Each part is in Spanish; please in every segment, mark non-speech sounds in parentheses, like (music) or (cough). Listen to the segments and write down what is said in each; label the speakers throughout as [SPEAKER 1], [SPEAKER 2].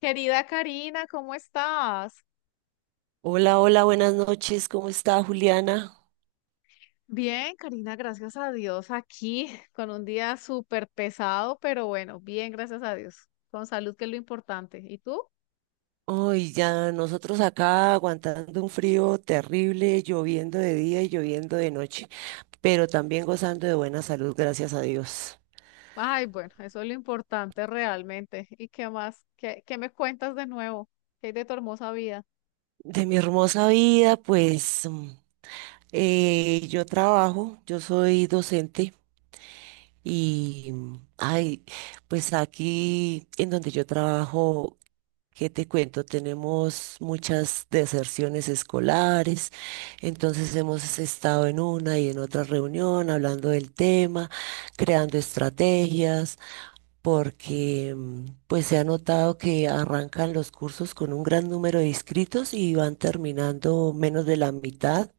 [SPEAKER 1] Querida Karina, ¿cómo estás?
[SPEAKER 2] Hola, hola, buenas noches. ¿Cómo está Juliana?
[SPEAKER 1] Bien, Karina, gracias a Dios, aquí (laughs) con un día súper pesado, pero bueno, bien, gracias a Dios, con salud que es lo importante. ¿Y tú?
[SPEAKER 2] Hoy ya nosotros acá aguantando un frío terrible, lloviendo de día y lloviendo de noche, pero también gozando de buena salud, gracias a Dios.
[SPEAKER 1] Ay, bueno, eso es lo importante realmente. ¿Y qué más? ¿¿Qué me cuentas de nuevo? ¿Qué hay de tu hermosa vida?
[SPEAKER 2] De mi hermosa vida, pues yo trabajo, yo soy docente y, ay, pues aquí en donde yo trabajo. ¿Qué te cuento? Tenemos muchas deserciones escolares, entonces hemos estado en una y en otra reunión hablando del tema, creando estrategias, porque pues se ha notado que arrancan los cursos con un gran número de inscritos y van terminando menos de la mitad.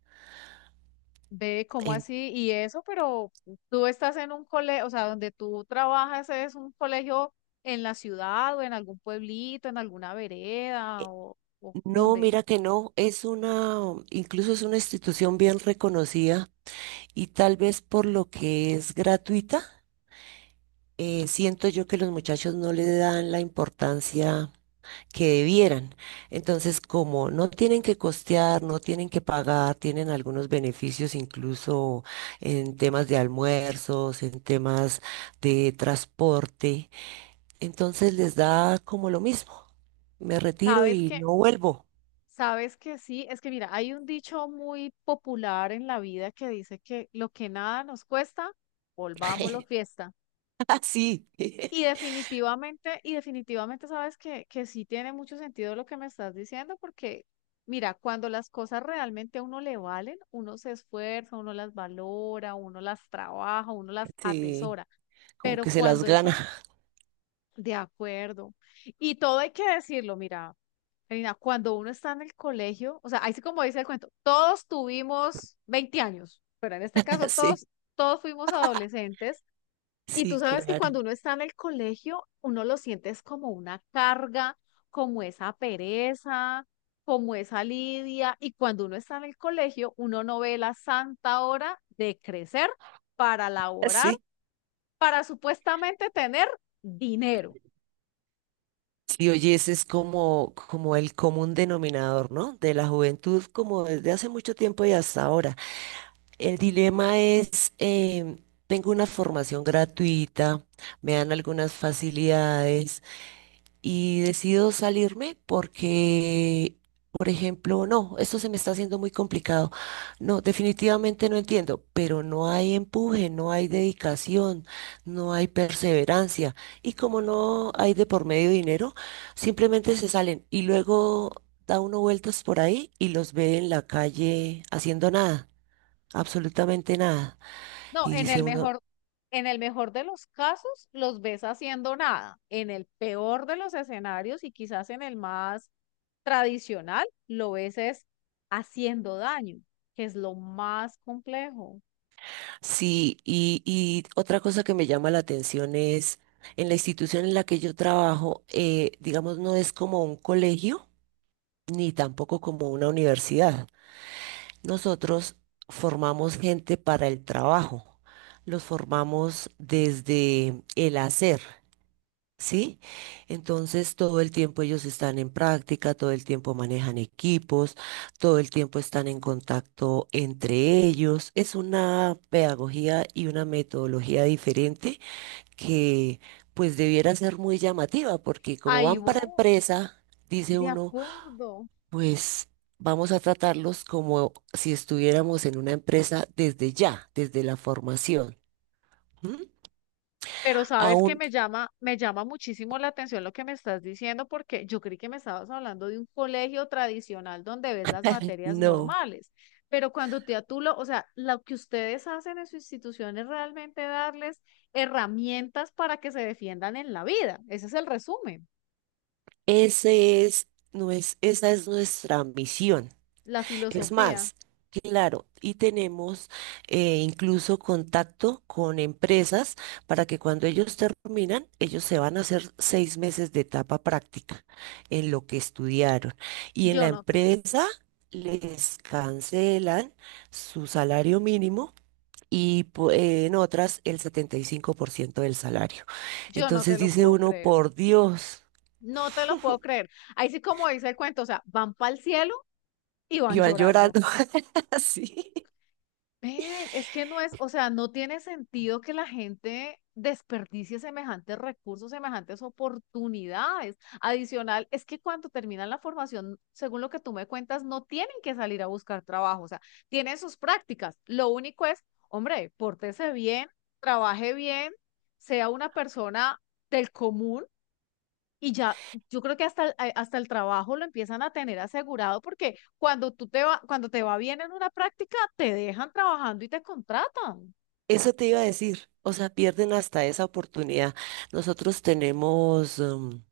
[SPEAKER 1] Ve, ¿cómo
[SPEAKER 2] En-
[SPEAKER 1] así? Y eso, pero tú estás en un colegio, o sea, donde tú trabajas es un colegio en la ciudad o en algún pueblito, en alguna vereda o
[SPEAKER 2] no,
[SPEAKER 1] dónde.
[SPEAKER 2] mira que no, es una, incluso es una institución bien reconocida y tal vez por lo que es gratuita, siento yo que los muchachos no le dan la importancia que debieran. Entonces, como no tienen que costear, no tienen que pagar, tienen algunos beneficios incluso en temas de almuerzos, en temas de transporte, entonces les da como lo mismo. Me retiro
[SPEAKER 1] ¿Sabes
[SPEAKER 2] y
[SPEAKER 1] qué?
[SPEAKER 2] no vuelvo.
[SPEAKER 1] Sabes que sí, es que mira, hay un dicho muy popular en la vida que dice que lo que nada nos cuesta, volvámoslo
[SPEAKER 2] (laughs)
[SPEAKER 1] fiesta.
[SPEAKER 2] Así.
[SPEAKER 1] Y
[SPEAKER 2] (laughs)
[SPEAKER 1] definitivamente, y definitivamente sabes que sí tiene mucho sentido lo que me estás diciendo, porque mira, cuando las cosas realmente a uno le valen, uno se esfuerza, uno las valora, uno las trabaja, uno las
[SPEAKER 2] Sí,
[SPEAKER 1] atesora.
[SPEAKER 2] como
[SPEAKER 1] Pero
[SPEAKER 2] que se las
[SPEAKER 1] cuando eso
[SPEAKER 2] gana.
[SPEAKER 1] de acuerdo. Y todo hay que decirlo, mira, Karina, cuando uno está en el colegio, o sea, ahí sí como dice el cuento, todos tuvimos 20 años, pero en este caso
[SPEAKER 2] (laughs) Sí,
[SPEAKER 1] todos, todos fuimos adolescentes. Y
[SPEAKER 2] sí,
[SPEAKER 1] tú sabes que
[SPEAKER 2] claro.
[SPEAKER 1] cuando uno está en el colegio, uno lo sientes como una carga, como esa pereza, como esa lidia. Y cuando uno está en el colegio, uno no ve la santa hora de crecer para
[SPEAKER 2] (laughs)
[SPEAKER 1] laborar,
[SPEAKER 2] Sí.
[SPEAKER 1] para supuestamente tener dinero.
[SPEAKER 2] Si oyes, es como, como el común denominador, ¿no? De la juventud, como desde hace mucho tiempo y hasta ahora. El dilema es, tengo una formación gratuita, me dan algunas facilidades, y decido salirme porque, por ejemplo, no, esto se me está haciendo muy complicado. No, definitivamente no entiendo, pero no hay empuje, no hay dedicación, no hay perseverancia. Y como no hay de por medio dinero, simplemente se salen y luego da uno vueltas por ahí y los ve en la calle haciendo nada, absolutamente nada.
[SPEAKER 1] No,
[SPEAKER 2] Y
[SPEAKER 1] en
[SPEAKER 2] dice
[SPEAKER 1] el
[SPEAKER 2] uno,
[SPEAKER 1] mejor, En el mejor de los casos los ves haciendo nada. En el peor de los escenarios y quizás en el más tradicional, lo ves es haciendo daño, que es lo más complejo.
[SPEAKER 2] sí, y otra cosa que me llama la atención es, en la institución en la que yo trabajo, digamos, no es como un colegio ni tampoco como una universidad. Nosotros formamos gente para el trabajo, los formamos desde el hacer. ¿Sí? Entonces, todo el tiempo ellos están en práctica, todo el tiempo manejan equipos, todo el tiempo están en contacto entre ellos. Es una pedagogía y una metodología diferente que pues debiera ser muy llamativa, porque como
[SPEAKER 1] Ahí
[SPEAKER 2] van
[SPEAKER 1] voy,
[SPEAKER 2] para empresa, dice
[SPEAKER 1] de
[SPEAKER 2] uno,
[SPEAKER 1] acuerdo.
[SPEAKER 2] pues... Vamos a tratarlos como si estuviéramos en una empresa desde ya, desde la formación. ¿Mm?
[SPEAKER 1] Pero sabes que
[SPEAKER 2] Aún
[SPEAKER 1] me llama muchísimo la atención lo que me estás diciendo, porque yo creí que me estabas hablando de un colegio tradicional donde ves las materias
[SPEAKER 2] no.
[SPEAKER 1] normales. Pero cuando te atulo, o sea, lo que ustedes hacen en su institución es realmente darles herramientas para que se defiendan en la vida. Ese es el resumen,
[SPEAKER 2] Ese es, no es, esa es nuestra misión.
[SPEAKER 1] la
[SPEAKER 2] Es
[SPEAKER 1] filosofía.
[SPEAKER 2] más, claro, y tenemos, incluso contacto con empresas para que cuando ellos terminan, ellos se van a hacer 6 meses de etapa práctica en lo que estudiaron. Y en la
[SPEAKER 1] Yo no te,
[SPEAKER 2] empresa les cancelan su salario mínimo. Y en otras el 75% del salario.
[SPEAKER 1] yo no te
[SPEAKER 2] Entonces
[SPEAKER 1] lo
[SPEAKER 2] dice
[SPEAKER 1] puedo
[SPEAKER 2] uno,
[SPEAKER 1] creer.
[SPEAKER 2] por Dios.
[SPEAKER 1] No te lo puedo creer. Ahí sí, como dice el cuento, o sea, van para el cielo y van
[SPEAKER 2] Iban
[SPEAKER 1] llorando.
[SPEAKER 2] llorando (laughs) así.
[SPEAKER 1] Ven, es que no es, o sea, no tiene sentido que la gente desperdicie semejantes recursos, semejantes oportunidades. Adicional, es que cuando terminan la formación, según lo que tú me cuentas, no tienen que salir a buscar trabajo, o sea, tienen sus prácticas. Lo único es, hombre, pórtese bien, trabaje bien, sea una persona del común y ya, yo creo que hasta el trabajo lo empiezan a tener asegurado porque cuando te va bien en una práctica, te dejan trabajando y te contratan.
[SPEAKER 2] Eso te iba a decir. O sea, pierden hasta esa oportunidad. Nosotros tenemos,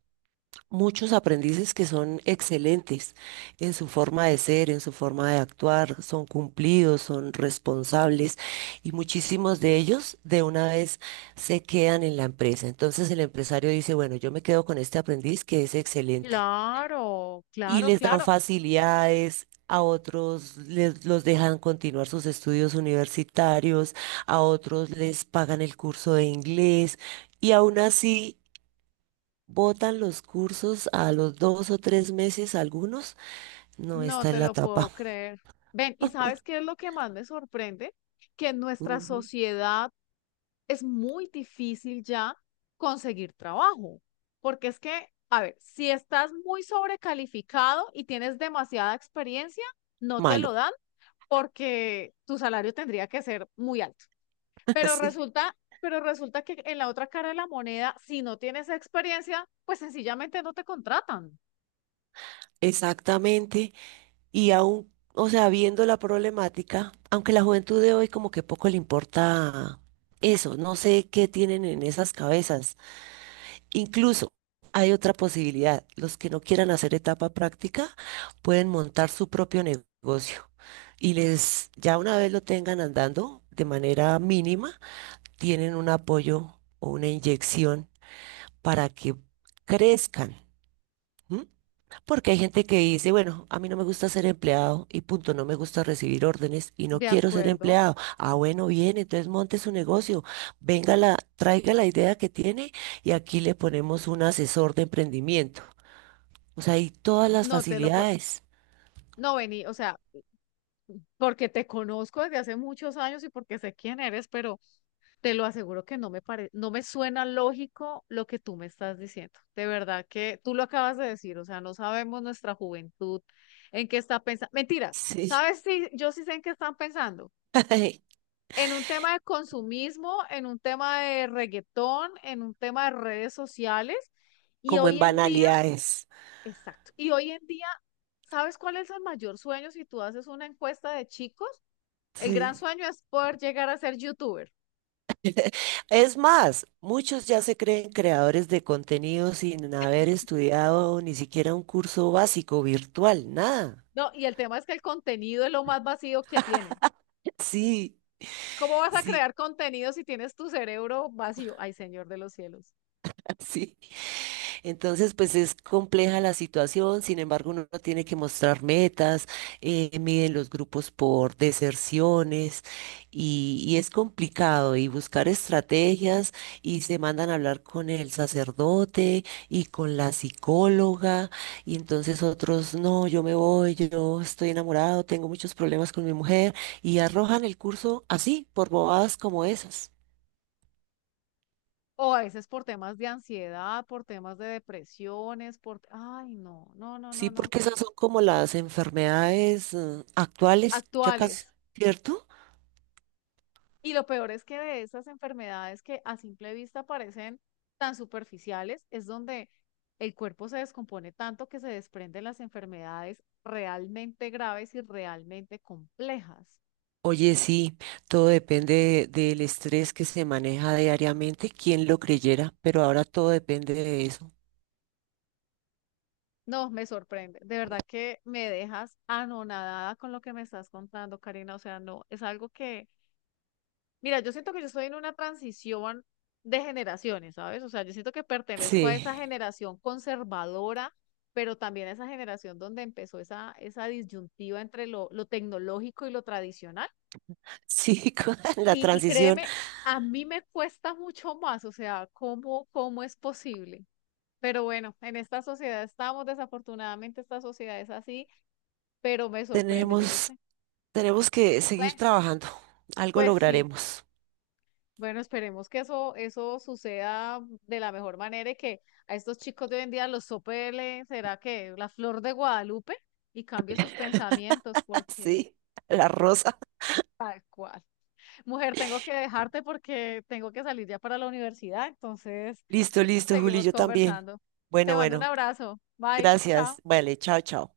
[SPEAKER 2] muchos aprendices que son excelentes en su forma de ser, en su forma de actuar, son cumplidos, son responsables y muchísimos de ellos de una vez se quedan en la empresa. Entonces el empresario dice, bueno, yo me quedo con este aprendiz que es excelente.
[SPEAKER 1] Claro,
[SPEAKER 2] Y
[SPEAKER 1] claro,
[SPEAKER 2] les dan
[SPEAKER 1] claro.
[SPEAKER 2] facilidades. A otros les, los dejan continuar sus estudios universitarios, a otros les pagan el curso de inglés y aún así botan los cursos a los 2 o 3 meses algunos. No
[SPEAKER 1] No
[SPEAKER 2] está en
[SPEAKER 1] te
[SPEAKER 2] la
[SPEAKER 1] lo puedo
[SPEAKER 2] etapa.
[SPEAKER 1] creer. Ven, ¿y sabes qué es lo que más me sorprende? Que en nuestra
[SPEAKER 2] Ujú.
[SPEAKER 1] sociedad es muy difícil ya conseguir trabajo. Porque es que, a ver, si estás muy sobrecalificado y tienes demasiada experiencia, no te
[SPEAKER 2] Malo.
[SPEAKER 1] lo dan porque tu salario tendría que ser muy alto.
[SPEAKER 2] (laughs)
[SPEAKER 1] Pero
[SPEAKER 2] Sí,
[SPEAKER 1] resulta, pero resulta que en la otra cara de la moneda, si no tienes experiencia, pues sencillamente no te contratan.
[SPEAKER 2] exactamente. Y aún, o sea, viendo la problemática, aunque la juventud de hoy como que poco le importa eso, no sé qué tienen en esas cabezas. Incluso hay otra posibilidad. Los que no quieran hacer etapa práctica pueden montar su propio negocio y les, ya una vez lo tengan andando de manera mínima, tienen un apoyo o una inyección para que crezcan. ¿M? Porque hay gente que dice, bueno, a mí no me gusta ser empleado y punto, no me gusta recibir órdenes y no
[SPEAKER 1] De
[SPEAKER 2] quiero ser
[SPEAKER 1] acuerdo,
[SPEAKER 2] empleado. Ah, bueno, bien, entonces monte su negocio, venga la, traiga la idea que tiene y aquí le ponemos un asesor de emprendimiento. O sea, hay todas las
[SPEAKER 1] no te lo puedo,
[SPEAKER 2] facilidades,
[SPEAKER 1] no vení, o sea, porque te conozco desde hace muchos años y porque sé quién eres, pero te lo aseguro que no me suena lógico lo que tú me estás diciendo. De verdad que tú lo acabas de decir, o sea, no sabemos nuestra juventud en qué está pensando. Mentiras,
[SPEAKER 2] sí,
[SPEAKER 1] ¿sabes si yo sí sé en qué están pensando?
[SPEAKER 2] (laughs)
[SPEAKER 1] En un tema de consumismo, en un tema de reggaetón, en un tema de redes sociales. Y
[SPEAKER 2] como en
[SPEAKER 1] hoy en día,
[SPEAKER 2] banalidades.
[SPEAKER 1] exacto, y hoy en día, ¿sabes cuál es el mayor sueño si tú haces una encuesta de chicos? El gran
[SPEAKER 2] Sí.
[SPEAKER 1] sueño es poder llegar a ser youtuber.
[SPEAKER 2] Es más, muchos ya se creen creadores de contenido sin haber estudiado ni siquiera un curso básico virtual, nada.
[SPEAKER 1] No, y el tema es que el contenido es lo más vacío que tienen.
[SPEAKER 2] Sí,
[SPEAKER 1] ¿Cómo vas a
[SPEAKER 2] sí,
[SPEAKER 1] crear contenido si tienes tu cerebro vacío? Ay, Señor de los cielos.
[SPEAKER 2] (laughs) sí. Entonces, pues es compleja la situación, sin embargo, uno tiene que mostrar metas, miden los grupos por deserciones y es complicado y buscar estrategias y se mandan a hablar con el sacerdote y con la psicóloga y entonces otros, no, yo me voy, yo estoy enamorado, tengo muchos problemas con mi mujer y arrojan el curso así, por bobadas como esas.
[SPEAKER 1] O a veces por temas de ansiedad, por temas de depresiones, por... Ay, no, no, no, no,
[SPEAKER 2] Sí,
[SPEAKER 1] no.
[SPEAKER 2] porque esas son como las enfermedades, actuales, ya casi,
[SPEAKER 1] Actuales,
[SPEAKER 2] ¿cierto?
[SPEAKER 1] y lo peor es que de esas enfermedades que a simple vista parecen tan superficiales, es donde el cuerpo se descompone tanto que se desprenden las enfermedades realmente graves y realmente complejas.
[SPEAKER 2] Oye, sí, todo depende del estrés que se maneja diariamente, quién lo creyera, pero ahora todo depende de eso.
[SPEAKER 1] No, me sorprende. De verdad que me dejas anonadada con lo que me estás contando, Karina. O sea, no, es algo que mira, yo siento que yo estoy en una transición de generaciones, ¿sabes? O sea, yo siento que
[SPEAKER 2] Sí,
[SPEAKER 1] pertenezco a esa generación conservadora, pero también a esa generación donde empezó esa disyuntiva entre lo tecnológico y lo tradicional.
[SPEAKER 2] sí, (laughs) con la
[SPEAKER 1] Y
[SPEAKER 2] transición.
[SPEAKER 1] créeme, a mí me cuesta mucho más, o sea, ¿¿cómo es posible? Pero bueno, en esta sociedad estamos, desafortunadamente esta sociedad es así, pero me sorprende, yo no
[SPEAKER 2] tenemos,
[SPEAKER 1] sé.
[SPEAKER 2] Tenemos que seguir
[SPEAKER 1] Bueno,
[SPEAKER 2] trabajando, algo
[SPEAKER 1] pues sí.
[SPEAKER 2] lograremos.
[SPEAKER 1] Bueno, esperemos que eso suceda de la mejor manera y que a estos chicos de hoy en día será que la flor de Guadalupe y cambie sus pensamientos,
[SPEAKER 2] (laughs)
[SPEAKER 1] porque
[SPEAKER 2] Sí, la rosa.
[SPEAKER 1] tal cual. Mujer, tengo que dejarte porque tengo que salir ya para la universidad, entonces
[SPEAKER 2] Listo, listo, Juli,
[SPEAKER 1] seguimos
[SPEAKER 2] yo también.
[SPEAKER 1] conversando. Te
[SPEAKER 2] Bueno,
[SPEAKER 1] mando un
[SPEAKER 2] bueno,
[SPEAKER 1] abrazo. Bye, chao.
[SPEAKER 2] gracias. Vale, chao, chao.